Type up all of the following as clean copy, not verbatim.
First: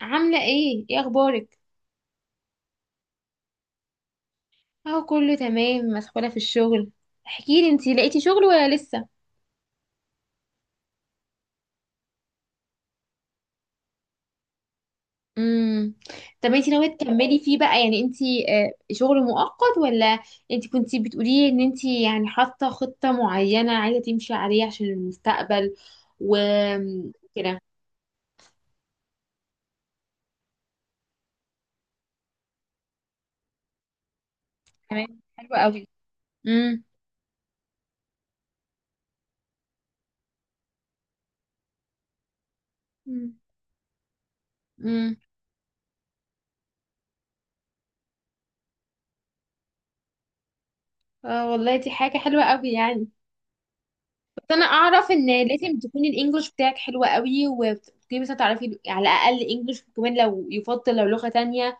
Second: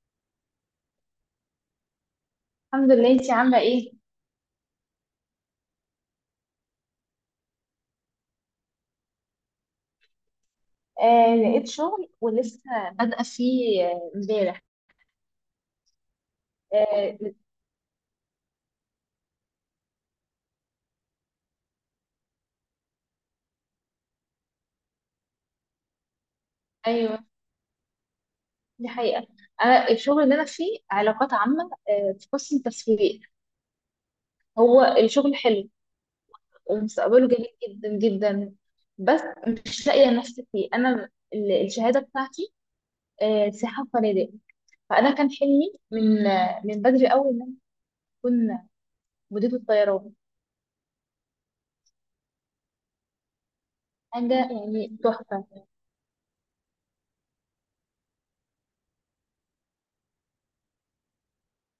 عاملة ايه، ايه اخبارك؟ الحمد لله. انتي عاملة ايه؟ اهو كله تمام، مسحولة في الشغل. احكيلي، انتي لقيتي شغل ولا لسه؟ لقيت شغل ولسه بادئة فيه، امبارح. امم. طب انتي ناوية آه تكملي فيه بقى؟ يعني انتي، شغل مؤقت ولا؟ انتي كنتي بتقولي ان انتي يعني حاطة خطة معينة عايزة تمشي عليها عشان المستقبل ايوه، وكده. دي حقيقة. انا الشغل اللي انا فيه علاقات عامة، في قسم تسويق. هو تمام، الشغل حلوة حلو قوي. امم. ومستقبله جميل جدا جدا، بس مش لاقية نفسي فيه. انا الشهادة بتاعتي سياحة وفنادق. فانا امم. كان حلمي من بدري قوي ان انا اكون مديرة الطيران، اه، والله دي حاجة حلوة قوي يعني. حاجة بس انا يعني اعرف ان تحفة. لازم تكون الانجليش بتاعك حلو قوي، وتكوني مثلا تعرفي على الاقل انجليش، وكمان لو يفضل لو لغة تانية.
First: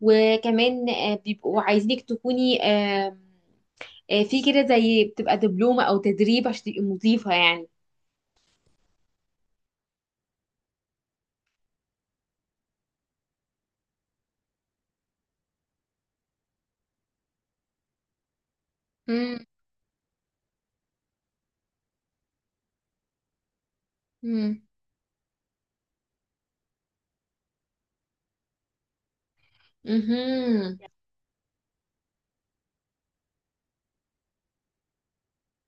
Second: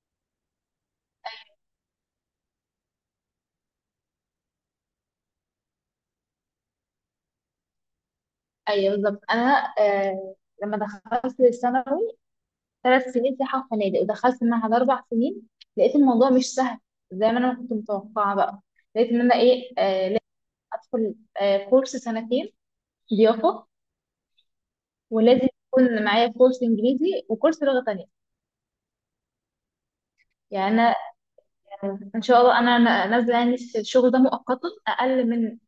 وكمان، بيبقوا عايزينك تكوني، في كده زي بتبقى دبلومة او تدريب عشان تبقي مضيفة يعني. ايوه بالظبط. انا لما دخلت الثانوي 3 سنين سياحة وفنادق، ودخلت المعهد 4 سنين. لقيت الموضوع مش سهل زي ما أنا ما كنت متوقعة بقى. لقيت إن أنا امم. إيه، لازم أدخل كورس سنتين ضيافة، امم. ولازم يكون معايا كورس إنجليزي وكورس لغة تانية. يعني مهم. أنا إن شاء الله أنا نازلة يعني الشغل ده مؤقتا. أقل من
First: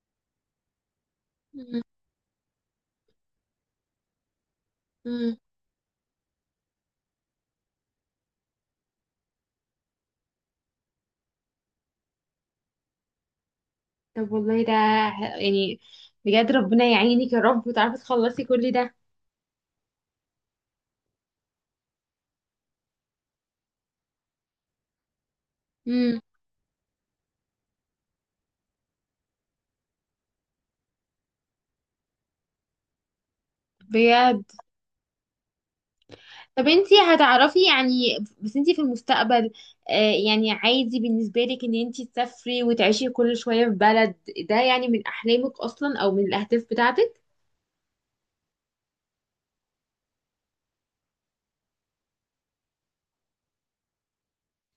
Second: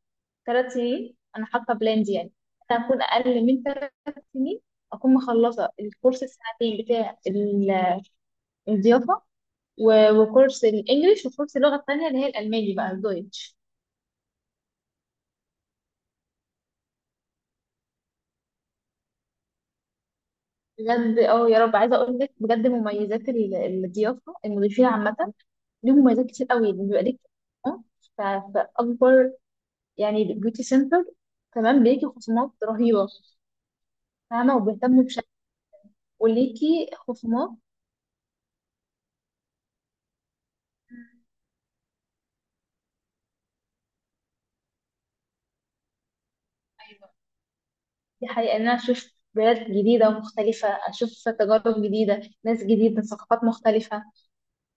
3 سنين أنا حاطة مهم. بلان دي، يعني أنا أكون أقل من ثلاث سنين أكون مهم. مخلصة الكورس السنتين بتاع الضيافة، وكورس الانجليش وكورس اللغه التانيه اللي هي الالماني بقى الدويتش. طب والله ده، يعني بجد ربنا يعينك يا رب وتعرفي تخلصي كل ده. بجد يا رب. عايزه اقول لك بجد مميزات الضيافه، المضيفين عامه ليه مميزات كتير قوي. بيبقى ليك خصومات، فاكبر يعني بيوتي سنتر كمان بيجي خصومات رهيبه، امم. فاهمه، وبيهتموا بشكل طب وليكي انتي خصومات. هتعرفي، يعني بس انتي في المستقبل، يعني عادي بالنسبة لك ان انتي تسافري وتعيشي كل شوية في بلد؟ ده يعني من احلامك اصلا او من الاهداف ايوه بتاعتك؟ دي حقيقة. إن أنا أشوف بلاد جديدة ومختلفة، أشوف تجارب جديدة، ناس جديدة، ثقافات مختلفة.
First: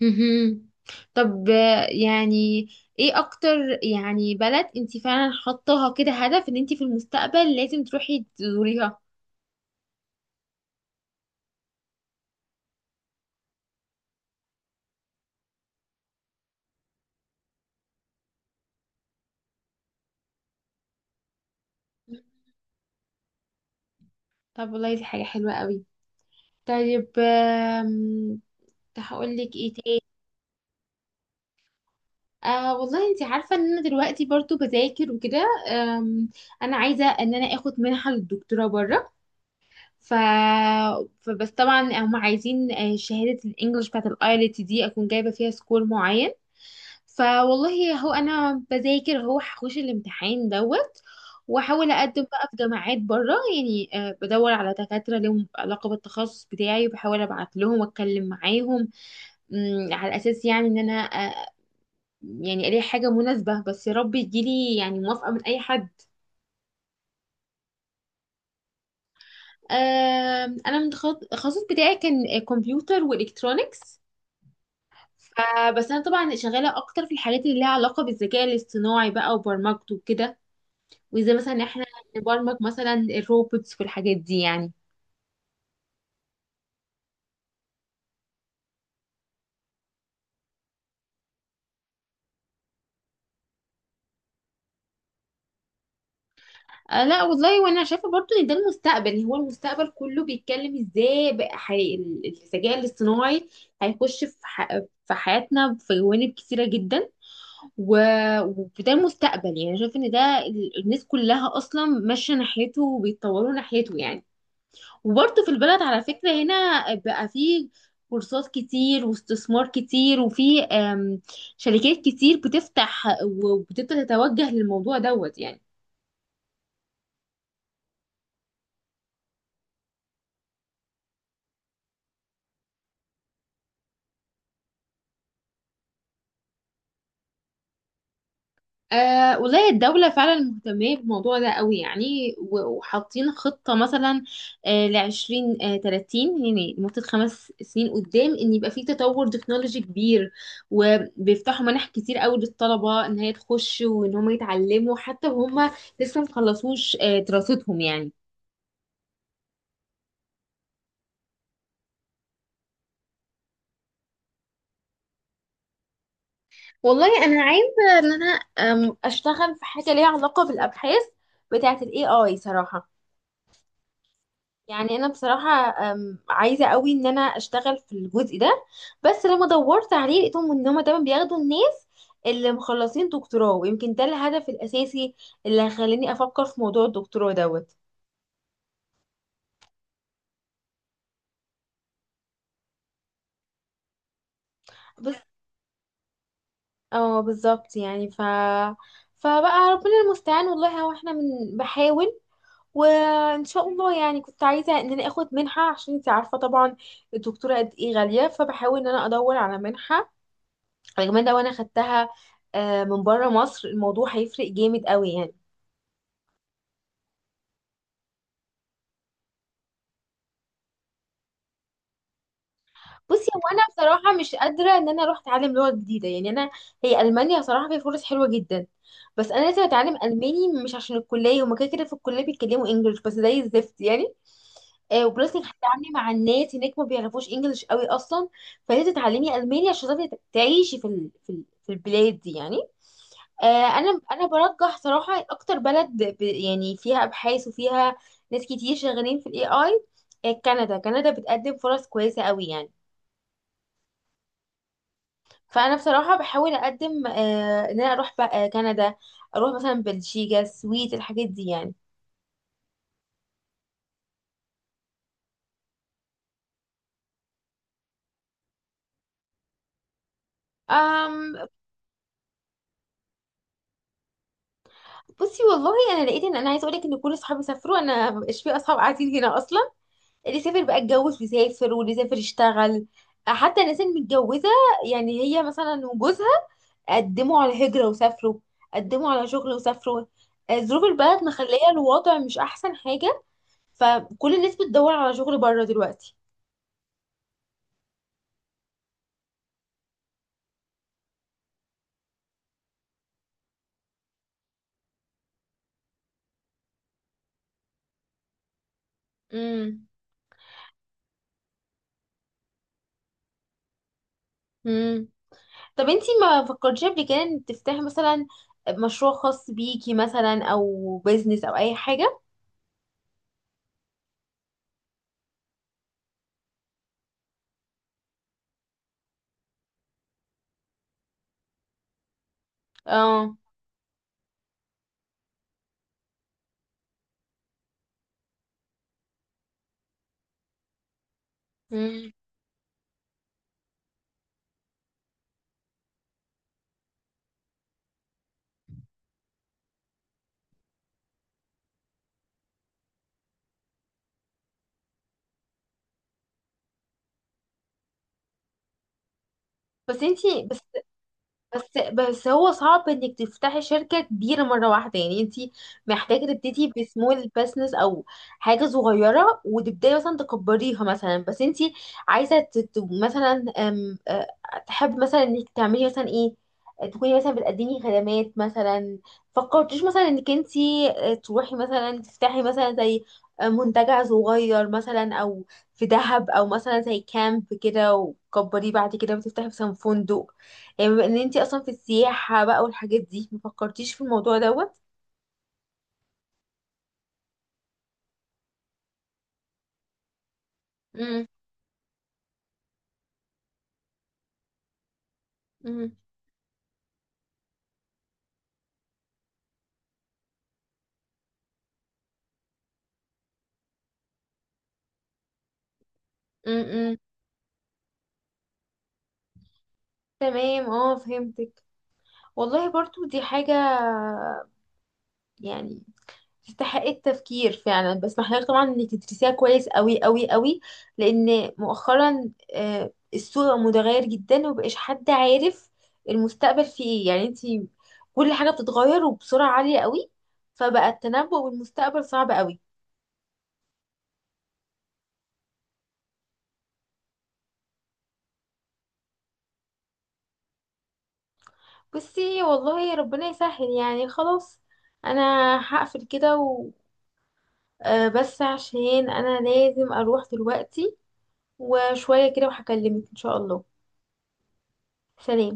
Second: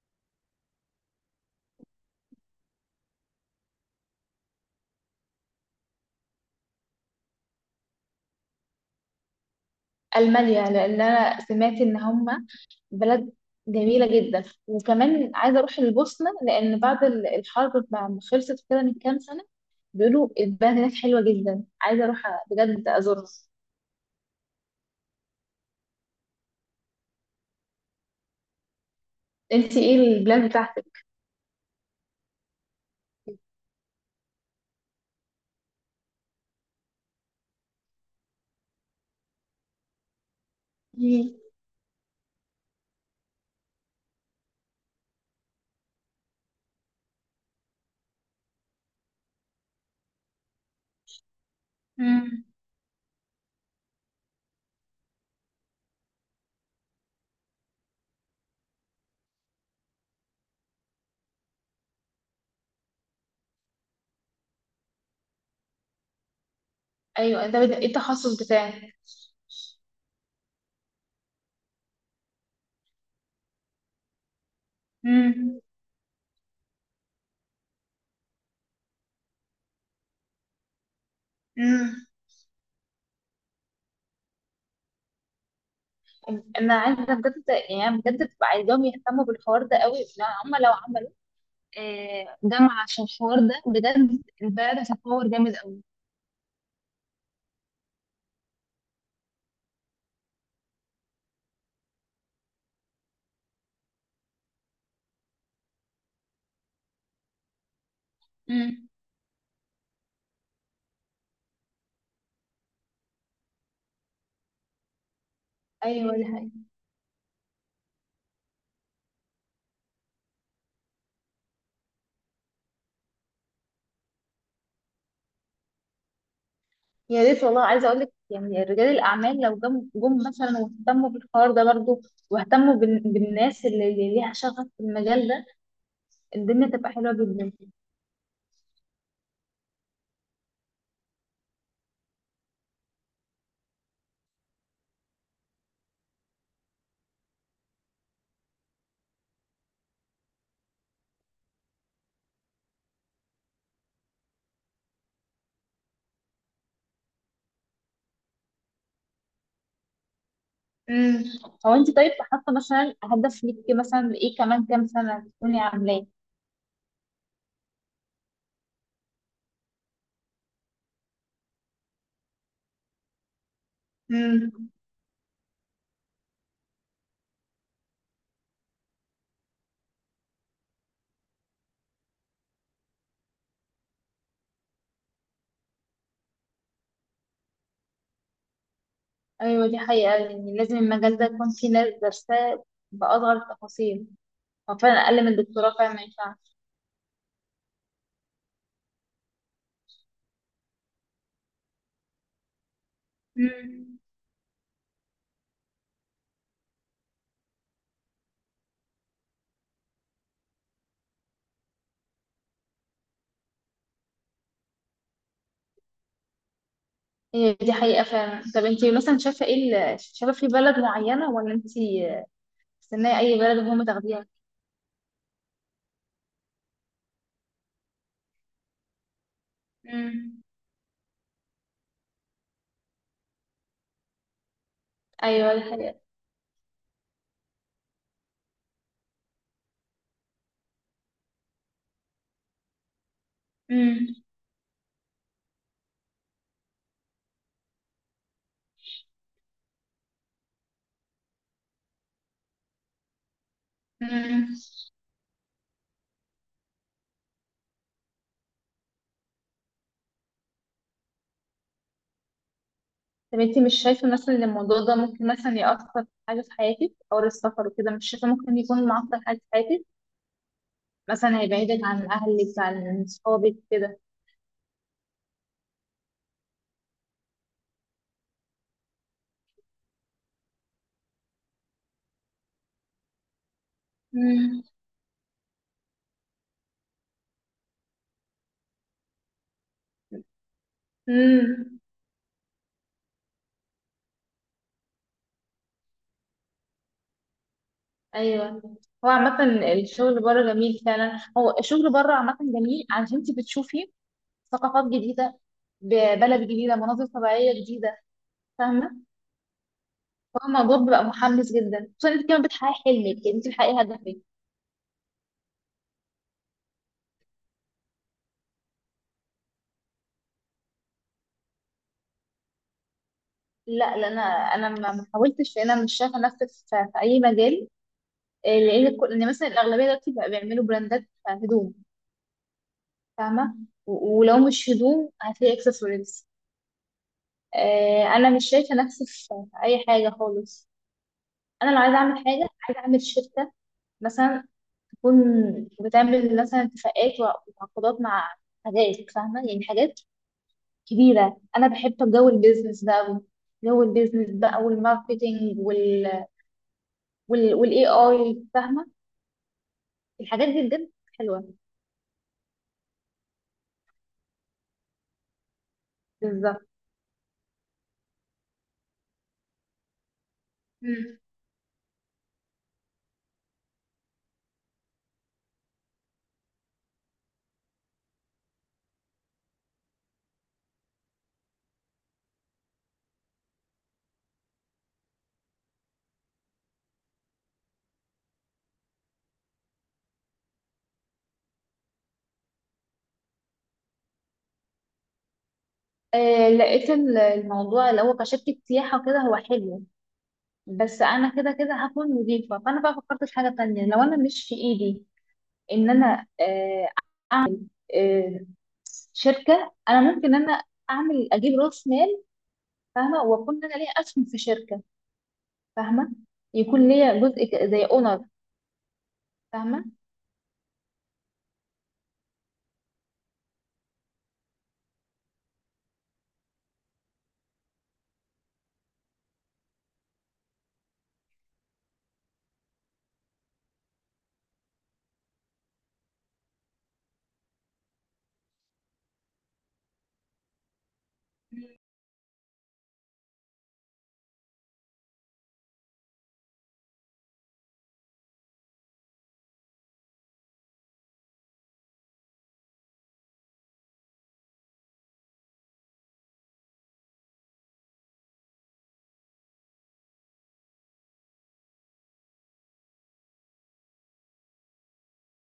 مهم. طب، يعني ايه اكتر يعني بلد انتي فعلا حطاها كده هدف ان انتي في المستقبل لازم تروحي تزوريها؟ ألمانيا، لأن أنا سمعت إن هم بلد جميلة جدا. وكمان عايزة أروح البوسنة، لأن بعد الحرب ما خلصت كده من كام سنة، بيقولوا البلد هناك حلوة جدا. عايزة أروح بجد أزورها. طب والله دي حاجة حلوة قوي. طيب، هقول لك ايه أنت إيه تاني؟ البلاد بتاعتك؟ والله انت عارفة ان انا دلوقتي برضو بذاكر وكده، انا عايزة ان انا اخد منحة للدكتوراه بره. ف... مم. فبس طبعا هم عايزين، شهادة الانجليش بتاعت الايلت دي اكون جايبة فيها سكور معين. فوالله، هو انا بذاكر، هو هخش الامتحان دوت، واحاول اقدم مم. بقى في جامعات بره يعني. بدور على دكاتره لهم علاقه بالتخصص بتاعي وبحاول ابعت لهم واتكلم معاهم، على اساس يعني ان انا، يعني الاقي حاجه مناسبه. بس يا رب يجيلي يعني موافقه من اي حد. أيوة. أنت إيه التخصص بتاعك؟ انا من التخصص بتاعي كان كمبيوتر والكترونكس. مم. فبس انا طبعا شغاله اكتر في الحاجات اللي ليها علاقه بالذكاء الاصطناعي بقى، وبرمجته وكده، وازاي مثلا احنا مم. نبرمج مثلا الروبوتس والحاجات دي يعني. أنا عايزة بجد، يعني بجد ببقى عايزاهم يهتموا بالحوار ده قوي، لأن هم لو عملوا جامعة عشان الحوار ده، بجد البلد هتتطور جامد قوي. آه لا والله، وانا شايفه برضو ان ده المستقبل. هو المستقبل كله بيتكلم ازاي بقى، الذكاء الاصطناعي هيخش في، في حياتنا، في جوانب كتيره جدا، و... مم. وده المستقبل. يعني شايف ان ده، الناس كلها اصلا ماشيه ناحيته وبيتطوروا ناحيته يعني. وبرضه في البلد على أيوة دي فكره حقيقة. هنا بقى فيه كورسات كتير واستثمار كتير، وفي، شركات كتير بتفتح وبتبدا تتوجه للموضوع دوت يعني. يا ريت والله. عايزه اقول لك يعني رجال الاعمال لو جم مثلا واهتموا بالحوار ده برضو، واهتموا بالناس اللي ليها شغف في المجال ده، الدنيا تبقى حلوه جدا. أه والله الدولة فعلا مهتمة بالموضوع ده قوي يعني، وحاطين خطة مثلا، لـ20، 30، يعني لمدة 5 سنين قدام، إن يبقى في تطور تكنولوجي كبير. وبيفتحوا منح كتير قوي للطلبة، إن هي تخش وإن هم يتعلموا حتى وهم لسه مخلصوش، دراستهم يعني. امم. هو انت طيب حاطه مثلا هدف ليكي، مثلا ايه كمان كام سنه تكوني عاملاه؟ والله أنا عايزة إن أنا، أشتغل في حاجة ليها علاقة بالأبحاث بتاعة ال AI صراحة. امم. يعني انا بصراحه، عايزه قوي ان انا اشتغل في الجزء ده. بس لما دورت عليه لقيتهم ان هم دايما بياخدوا الناس اللي مخلصين دكتوراه، ويمكن ده الهدف الاساسي اللي خلاني افكر في موضوع الدكتوراه دوت. ايوه دي حقيقه، يعني لازم المجال ده يكون فيه ناس دارساه باصغر التفاصيل. هو فعلا بس اقل من الدكتوراه فعلا ما ينفعش. اه، بالظبط يعني، فبقى ربنا المستعان. والله هو احنا من بحاول، وان شاء الله امم. يعني. كنت عايزه ان انا اخد منحه، عشان انت عارفه طبعا الدكتوره قد ايه غاليه. فبحاول ان انا ادور على منحه، كمان لو انا خدتها، من بره مصر الموضوع هيفرق جامد قوي يعني. هي دي حقيقه فعلا. طب انت مثلا شايفه ايه، شايفه في بلد معينه، ولا انت استناي بصي، اي هو بلد انا وهم بصراحه تاخديها؟ مش قادره ان انا اروح اتعلم لغه جديده يعني. انا، هي المانيا بصراحه فيها فرص حلوه جدا، بس انا لازم اتعلم امم. الماني، مش عشان الكليه، هما كده كده في الكليه بيتكلموا انجلش بس زي الزفت يعني. وبلس انك ايوه دي هتتعاملي حقيقة. مع الناس هناك ما بيعرفوش انجلش قوي اصلا. فلازم تتعلمي الماني عشان تعرفي تعيشي في في البلاد دي يعني. انا امم. انا برجح صراحه اكتر بلد، يعني فيها ابحاث وفيها ناس كتير شغالين في الاي اي. كندا بتقدم فرص كويسه قوي يعني. امم. فانا بصراحه بحاول اقدم، ان انا اروح بقى كندا، اروح مثلا بلجيكا، السويد، الحاجات دي يعني. طب انتي مش شايفة مثلا ان الموضوع ده ممكن مثلا يأثر في حاجة في حياتك، او السفر وكده؟ مش شايفة ممكن يكون معطل حاجة في حياتك، أم. مثلا هيبعدك عن اهلك عن صحابك كده؟ بصي والله، انا لقيت ان انا عايزه اقول لك ان كل اصحابي سافروا. انا مبقاش في اصحاب قاعدين هنا اصلا. اللي سافر بقى اتجوز بيسافر، واللي سافر يشتغل. حتى الناس المتجوزه، امم. يعني هي مثلا وجوزها قدموا على هجره وسافروا، قدموا على شغل وسافروا. ظروف البلد مخليه امم. الوضع مش احسن حاجه. فكل الناس بتدور على شغل بره دلوقتي. ايوه. هو عامة الشغل بره جميل فعلا. هو الشغل بره عامة جميل، عشان انتي بتشوفي ثقافات جديدة، ببلد جديدة، مناظر طبيعية جديدة، فاهمة. هو الموضوع بيبقى محمس جدا، خصوصا انت كمان بتحققي حلمك، يعني انت بتحققي هدفك. امم. طب انتي ما فكرتيش قبل كده ان تفتحي مثلا مشروع خاص بيكي، مثلا، او بيزنس، او اي حاجة؟ لا لا، انا ما حاولتش. انا مش شايفه نفسي في اي مجال. لان ان مثلا الاغلبيه دلوقتي بقى بيعملوا براندات هدوم، اه. فاهمه. ولو مش هدوم هتلاقي اكسسوارز. انا مش شايفه نفسي في اي حاجه خالص. انا لو عايزه مم. اعمل حاجه، عايزه اعمل شركه مثلا، تكون بتعمل مثلا اتفاقات وعقودات مع حاجات، فاهمه، يعني حاجات كبيرة. أنا بحب جو البيزنس ده أوي. جو البيزنس بقى والماركتينج وال والاي اي، فاهمة، بس انتي الحاجات بس دي بجد حلوة. بس بس هو صعب انك تفتحي شركة كبيرة مرة واحدة. يعني انتي محتاجة بالظبط. تبتدي بسمول بزنس، او حاجة صغيرة، وتبداي مثلا تكبريها مثلا. مم. بس انتي عايزة، مثلا، أم... أه، تحب مثلا انك تعملي مثلا ايه، تكوني مثلا بتقدمي خدمات مثلا؟ فكرتيش مثلا انك انتي، تروحي مثلا تفتحي مثلا زي، منتجع صغير مثلا، او في دهب، او مثلا زي كامب كده، وتكبريه بعد كده وتفتحي مثلا فندق، يعني بما ان انتي اصلا في السياحة بقى والحاجات دي؟ ما فكرتيش في الموضوع دوت؟ لقيت الموضوع اللي هو كشركة سياحة كده هو حلو، بس امم. أنا كده كده هكون مضيفة. فأنا بقى فكرت في حاجة تانية، لو أنا مش في إيدي إن امم. أنا آه شركة. أنا ممكن إن أنا أعمل أجيب رأس مال، فاهمة، وأكون أنا ليا أسهم في شركة، فاهمة، يكون امم. ليا جزء زي أونر، فاهمة. تمام، اه فهمتك. والله برضو دي حاجة يعني تستحق التفكير فعلا، بس محتاجة طبعا انك تدرسيها كويس قوي قوي قوي. لان مؤخرا، السوق متغير جدا، ومبقاش حد عارف المستقبل فيه ايه يعني. انتي، كل حاجة بتتغير وبسرعة عالية قوي. فبقى التنبؤ بالمستقبل صعب قوي. بصي والله ربنا يسهل يعني. خلاص، انا هقفل كده، بس عشان انا لازم اروح دلوقتي، وشوية كده وهكلمك ان شاء الله. سلام.